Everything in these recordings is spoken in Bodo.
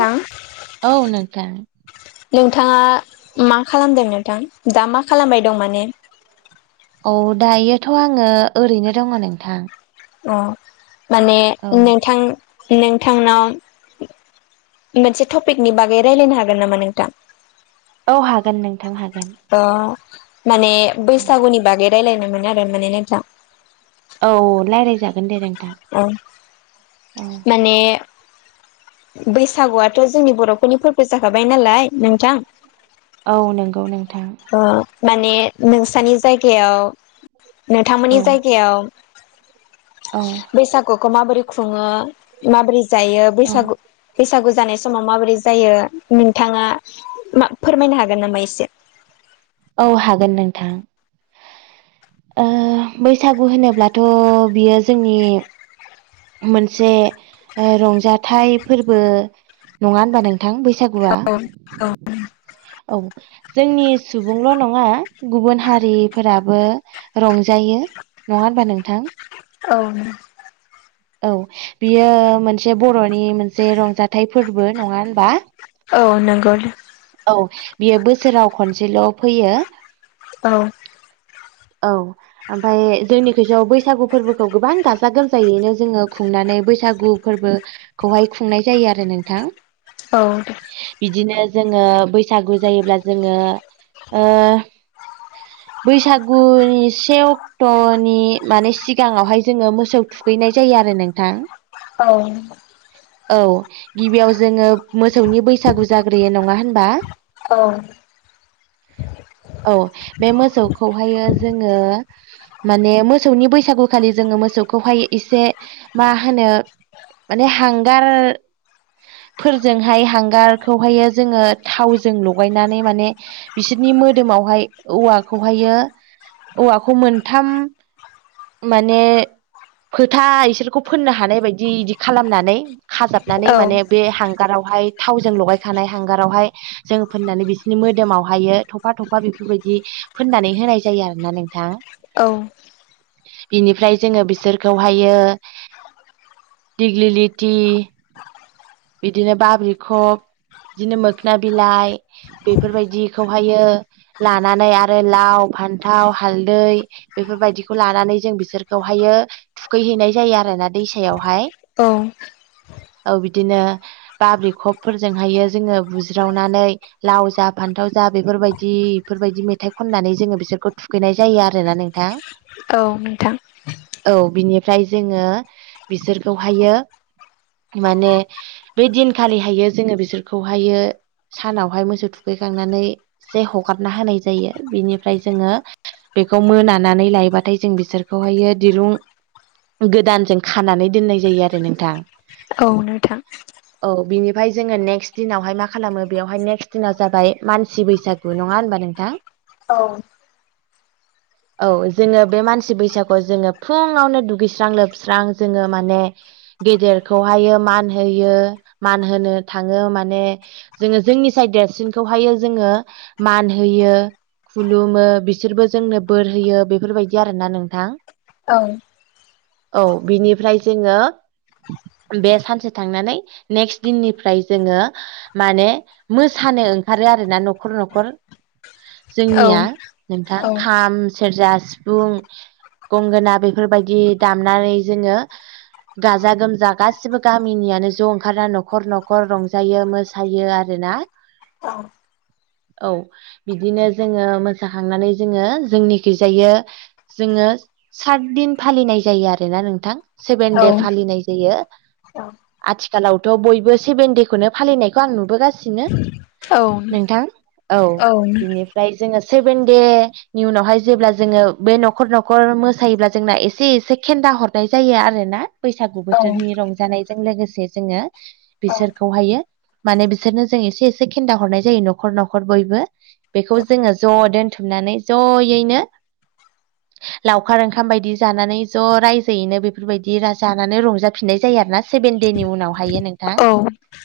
थां औ नोंथां नोंथाङा मा खालामदों नोंथां दा मा खालामबाय दं माने? औ दायोथ' आङो ओरैनो दङ नोंथां। अ माने औ नोंथां नोंथांनाव मोनसे टपिकनि बागै रायलायनो हागोन नामा नोंथां? औ हागोन नोंथां हागोन। अ माने बैसागुनि बागै रायलायनोमोन आरो माने नोंथां। औ रायलायजागोन दे औ माने बैसागुआथ' जोंनि बर'फोरनि फोर्बो जाखाबाय नालाय नोंथां औ नोंगौ नोंथां। ओ माने नोंसानि जायगायाव औ नोंथांमोननि जायगायाव औ बैसागुखौ माबोरै खुङो माबोरै जायो औ बैसागु बैसागु जानाय समाव माबोरै जायो नोंथाङा मा फोरमायनो हागोन नामा एसे? औ हागोन नोंथां। ओ बैसागु होनोब्लाथ' बियो जोंनि मोनसे ओ रंजाथाइ फोर्बो नङा होनबा नों थां बैसागुआ औ जोंनि सुबुंल' नङा गुबुन हारिफोराबो रंजायो नङा होनबा नोंथां? औनो औ बियो मोनसे बर'नि मोनसे रंजाथाइ फोरबो नङा होनबा? औ नोंगौ दे। औ बियो बोसोराव खनसेल' फैयो। औ। औ। ओमफाय जोंनि खैसोआव बैसागु फोर्बोखौ गोबां गाजा गोमजायैनो जोङो खुंनानै बैसागु फोर्बो खौहाय खुंनाय जायो आरो नोंथां। औ दे। बिदिनो जोङो बैसागु जायोब्ला जोङो ओ बैसाग गुनि से अक्ट'नि माने सिगाङावहाय जोङो मोसौ थुखैनाय जायो आरो नों थां। औ औ गिबियाव जोङो मोसौनि बैसागु जाग्रोयो नङा होनबा? औ औ बे मोसौखौहायो जोङो माने मोसौनि बैसागुखालि जोङो मोसौखौहाय एसे मा होनो? माने हांगार फोरजोंहाय हांगारखौहायो जोङो थावजों लगायनानै माने बिसोरनि मोदोमावहाय औवाखौहायो औवाखौ मोनथाम माने फोथा इसोरखौ फोननो हानाय बायदि इदि खालामनानै खाजाबनानै औ माने बे हांगारावहाय थावजों लगायखानाय हांगारावहाय जोङ फोननानै बिसोरनि मोदोमाव हायो थफा थफा बेफोरबायदि फोननानै होनाय जायो आरो ना नोंथां। औ बिनिफ्राय जोङो बिसोरखौहायो दिग्लिलिति बिदिनो बाब्रिखब बिदिनो मोख्ना बिलाइ बेफोरबायदिखौहायो लानानै आरो लाव फान्थाव हालदै बेफोरबायदिखौ लानानै जों बिसोरखौहायो थुखैहैनाय जायो आरो ना दैसायावहाय। औ औ बिदिनो बाब्रिखबफोरजोंहायो जोङो बुज्रावनानै लाव जा फान्थाव जा बेफोरबायदि इफोरबायदि मेथाइ खननानै जोङो बिसोरखौ थुखैनाय जायो आरोना नों थां। औ नोंथां। औ बिनिफ्राय जोङो बिसोरखौहायो माने बे दिनखालिहायो जोङो बिसोरखौहायो सानावहाय मोसौ थुखैखांनानै एसे हगारना होनाय जायो। बिनिफ्राय जोङो बेखौ मोनानानै लायोबाथाय जों बिसोरखौहायो दिरुं गोदानजों खानानै दोननाय जायो आरो नोंथां। औ नोंथां। औ बिनिफ्राय जोङो नेक्स्ट दिनावहाय मा खालामो बेवहाय नेक्स्ट दिनाव जाबाय मानसि बैसाग नङा होनबा नोंथां। औ। औ जोङो बे मानसि बैसागु जोङो फुङावनो दुगैस्रां-लोबस्रां जोङो माने। गेदेरखौहायो मान होयो मान होनो थाङो माने। जोङो जोंनिसाय देरसिनखौहायो जोङो मान होयो। खुलुमो बिसोरबो जोंनो बोर होयो बेफोरबायदि आरोना नोंथां। औ। औ बिनिफ्राय जोङो बे सानसे। थांनानै नेकस्ट दिननिफ्राय जोङो। माने मोसानो ओंखारो आरो ना न'खर न'खर औ जोंनिया नोंथां औ खाम सेरजा सिफुं गंगोना बेफोरबायदि दामनानै जोङो गाजा गोमजा गासिबो गा मिनियानो ज' ओंखारा न'खर न'खर रंजायो मोसायो आरोना। औ बिदिनो जोङो मोसाखांनानै जोङो जोंनिखैजायो जोङो सात दिन फालिनाय जायो आरोना नोंथां सेभेन औ दे फालिनाय जायो। आथिखालावथ' बयबो सेभेन देखौनो फालिनायखौ आं नुबोगासिनो। औ। नोंथां औ बिनिफ्राय जोङो सेबेन दे। नि उनावहाय जेब्ला जोङो बे न'खर-न'खर मोसायोब्ला जोंना एसे- एसे खेन्दा हरनाय जायो आरोना। बैसागु बोथोरनि रंजानायजों लोगोसे जोङो। बिसोरखौहायो माने बिसोरनो जों एसे-एसे खेन्दा हरनाय जायो न'खर-न'खर बयबो। बेखौ जोङो ज' दोनथुमनानै ज'यैनो। लावखार ओंखाम बायदि जानानै ज' रायजोयैनो बेफोरबायदि जानानै रंजाफिननाय जायो आरो ना। सेबेन देनि उनाव हायो नोंथां।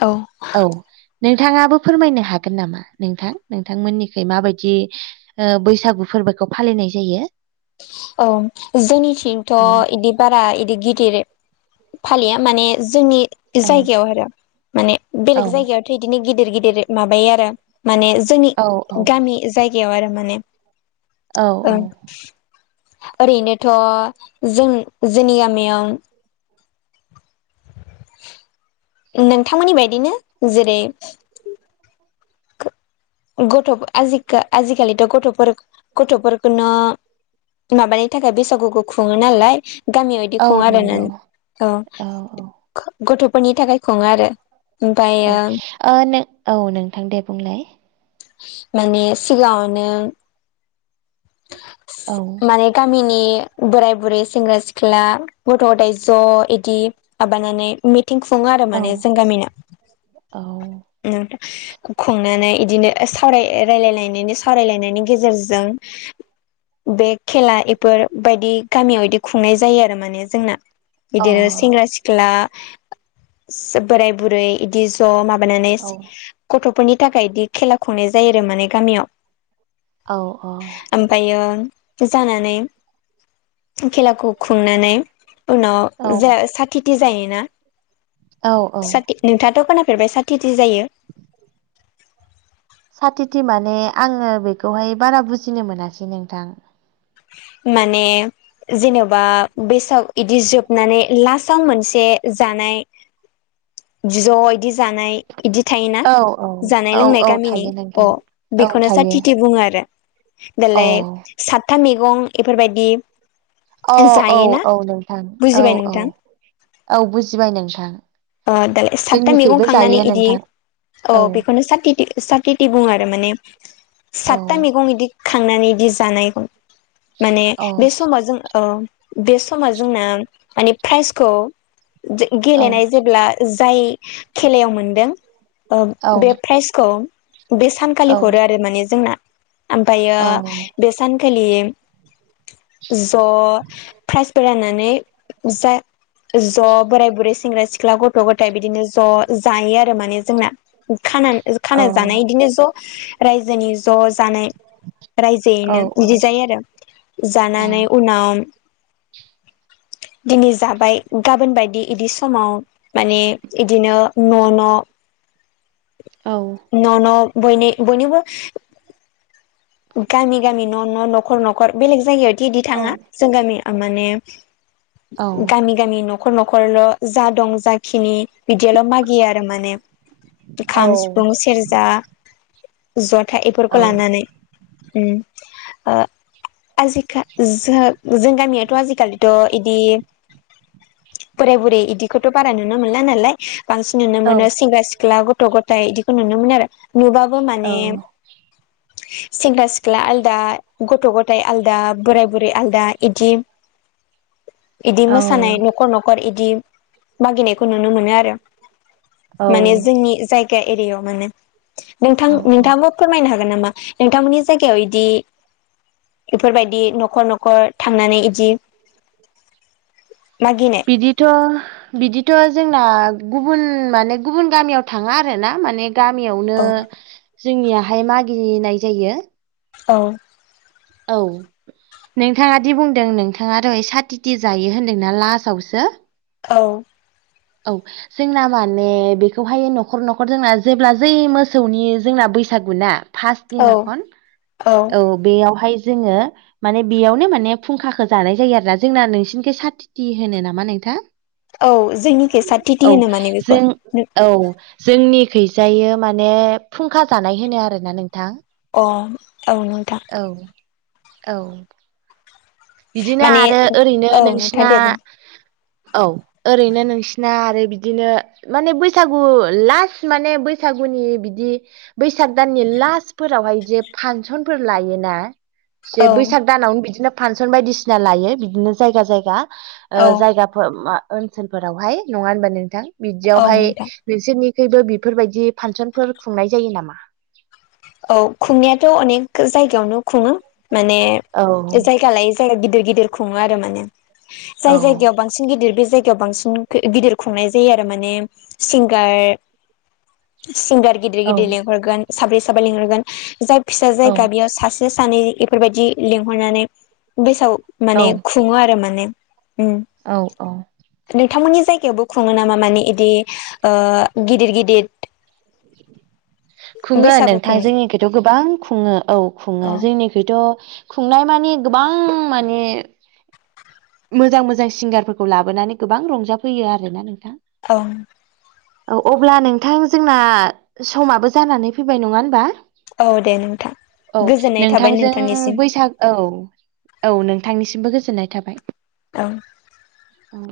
औ। औ नोंथाङाबो फोरमायनो हागोन नामा नोंथां? नोंथांमोननिखै माबायदि ओ बैसागु फोरबोखौ फालिनाय जायो। औ जोंनि जोंनिथिंथ' औ इदिब। बारा इदि गिदिर फालिया माने जोंनि। औ जायगायाव आरो माने औ बेलेग जायगायावथ' इदिनो गिदिर-गिदिर माबायो आरो। माने जोंनि औ गामि जायगायाव आरो माने। औ-औ। ओं ओरैनोथ' जों जोंनि गामियाव। नोंथांमोननि बायदिनो जेरै। गथ' आजिखा-आजिखालिथ' गथ'फोर-गथ'फोरखौनो। माबानि थाखाय बैसागुखौ खुङो नालाय। गामियाव इदि औ खुङा आरो ना नंगौ औ गथ'फोरनि थाखाय खुङो आरो। औ ओमफ्रायो ओ नों औ नोंथां दे बुंलाय। माने सिगाङावनो। औ माने। गामिनि बोराय-बुरै, सेंग्रा- सिख्ला, गथ'-गथाय ज' इदि। माबानानै मिथिं खुङो आरो औ माने जों गामिना औ ओम। खुंनानै बिदिनो सावराय रायलायायनायनि, सावरायलायनायनि गेजेरजों। बे खेला इफोरबायायदि गामियाव बिदि खुंनाय जायो आरो माने जोंना। अ इदिनो सेंग्रा-सिख्ला, बोराय-बुरै इदि। ज' माबानानै औ गथ'फोरनि थाखाय बिदि खेला खुंनाय जायो आरो माने गामियाव। औ-औ। ओमफायो जानानै खेलाखौ खुंनानै। उनाव औ ज' सातिति जायोना औ औ साति। नोंथाङा थ' खोनाफेरबाय साथिथि जायो। साथिथि माने आङो बेखौहाय बारा बुजिनो मोनासै नोंथां। माने जेनेबा बेसाव बिदि जोबनानै लास्टाव मोनसे जानाय ज' इदि जानाय इदि थायोना औ औ जानाय औ लोंनाय औ गामिनि थायो अ नोंथां औ बेखौनो थायो साथिथि बुङो आरो। दालाय अ सातथा मैगं एफोरबायदि अ औ जायो ना औ नोंथां औ बुजिबाय औ नोंथां? औ बुजिबाय नोंथां अ दालाय सातता जोंनिखैबो मैगं जायो खांनानै इदि। नोंथां अ औ बेखौनो साति-सातिति बुङो आरो माने औ सातथा मैगं इदि। खांनानै इदि जानायखौ। माने औ बे समाव जों अ बे समाव जोंना। माने प्राइजखौ औ गेलेनाय जेब्ला जाय खेलायाव मोनदों। अ औ बे प्राइजखौ बे औ सानखालि हरो आरो माने जोंना। आमफायो औ बे सानखालि। ज' प्राइजबो राननानै जा। ज' बोराय बुरै सेंग्रा सिख्ला गथ' गथाइ बिदिनो ज' जायो आरो माने जोंना। खाना औ खाना जानाय इदिनो ज' रायजोनि ज' जानाय। औ रायजोयैनो बिदि जायो आरो जानानै उनाव दिनै जाबाय गाबोन बायदि बिदि समाव माने इदिनो न' न' औ। न' न' बयनि बयनिबो गामि गामि न' न' न'खर न'खर बेलेग जायगायावथ' बिदि औ थाङा जों गामिया माने गामि गामि न'खर न'खरल' जा दं जाखिनि बिदियाल' मागियो आरो माने। खाम सिफुं सेरजा जथा बेफोरखौ लानानै। उम ओ आजिखा जो जों गामियाथ' आजिखालि थ' इदि बोराय बुरै इदिखौथ' बारा नुनो मोनला नालाय बांसिन नुनो मोनो सेंग्रा सि ख्ला गथ' गथाइ इदिखौ नुनो मोनो आरो नुबाबो माने सेंग्रा सिख्ला आ लदा गथ' गथाय आलदा बोराय बुरै आलदा इदि इदि औ मोसानाय न'खर न'खर इदि मागिनायखौ नुनो मोनो आरो। माने जोंनि जायगा एरियायाव माने नोंथां औ नोंथांङाबो फोरमायनो हागोन नामा नोंथांमोननि जायगायाव इदि बेफोरबायदि न'खर न'खर थांनानै इदि मागिनाय बिदिथ' बिदिथ' जोंना गुबुन माने गुबुन गामियाव थांङा आरो ना माने गामियावनो औ जोंनियाहाय मागिनाय जायो। औ। औ। नोंथाङा दि बुंदों नोंथाङा दहाय साथिथि जायो होनदोंना लास्टावसो? औ। औ। जोंना माने बेखौहाय न'खर न'खर जोंना जेब्ला जै मोसौनि जोंना बैसागु ना फार्स्ट औ दिनाखन औ बेयावहाय जोङो माने बेयावनो माने फुंखाखौ जानाय जायो आरोना जोंना नोंसिनिखै साथिथि होनो नामा नोंथां? औ जोंनिखै औ सातथिथि होनो माने जों बेखौ। औ जोंनि खैजायो माने फुंखा जानाय होनो आरोना नोंथां। अ औ नोंथां। औ औ। बिदिनो माने आरो ओरैनो औ नोंथां नोंसिना दे बुं औ ओरैनो नोंसिना आरो बिदिनो माने बैसागु लास्ट माने बैसागुनि बिदि बैसाग दाननि लास्टफोरावहाय जे फांसनफोर लायोना। जे औ बैसाग दानावनो बिदिनो फानसन बायदिसिना लायो बिदिनो जायगा जायगा। औ जायगाफोर मा ओनसोलफोरावहाय नङा होनबा नोंथां औ बिदियावहाय नोंथां नोंसोरनिखैबो बेफोरबायदि फानसनफोर खुंनाय जायो नामा? औ खुंनायाथ' अनेक जायगायावनो खुङो माने औ जायगा लायै जायगा गिदिर गिदिर खुंङो आरो माने औ जाय जायगायाव बां सिन गिदिर बे जायगायाव बांसिन गिदिर खुंनाय जायो आरो माने सिंगार सिंगार गिदिर औ गिदिर लिंहरगोन साब्रै साब्रै लिंहरगोन जाय फिसा औ जायगा बेयाव सासे सानै बेफोरबायदि लिंहरनानै बैसगु औ माने सुङो आरो माने ओम। औ औ। नोंथांमोननि जायगायावबो खुङो नामा माने इदि ओ गिदिर गिदिर खुङो बैसागुखौ नोंथां जोंनिखैथ' गोबां खुङो औ खुङो औ जों जोंनिखैथ' खुंनाय मानि गोबां माने मोजां मोजां सिंगारफोरखौ लाबोनानै गोबां रंजाफैयो आरोना नोंथां। औ। औ अब्ला नोंथां जोंना समाबो जानानै फैबाय नङा होनबा। औ दे नोंथां औ गोजोननाय थाबाय नोंथांजों नोंथांनिसिम बैसाग औ। औ नोंथांनिसिमबो गोजोननाय थाबाय। औ। औ।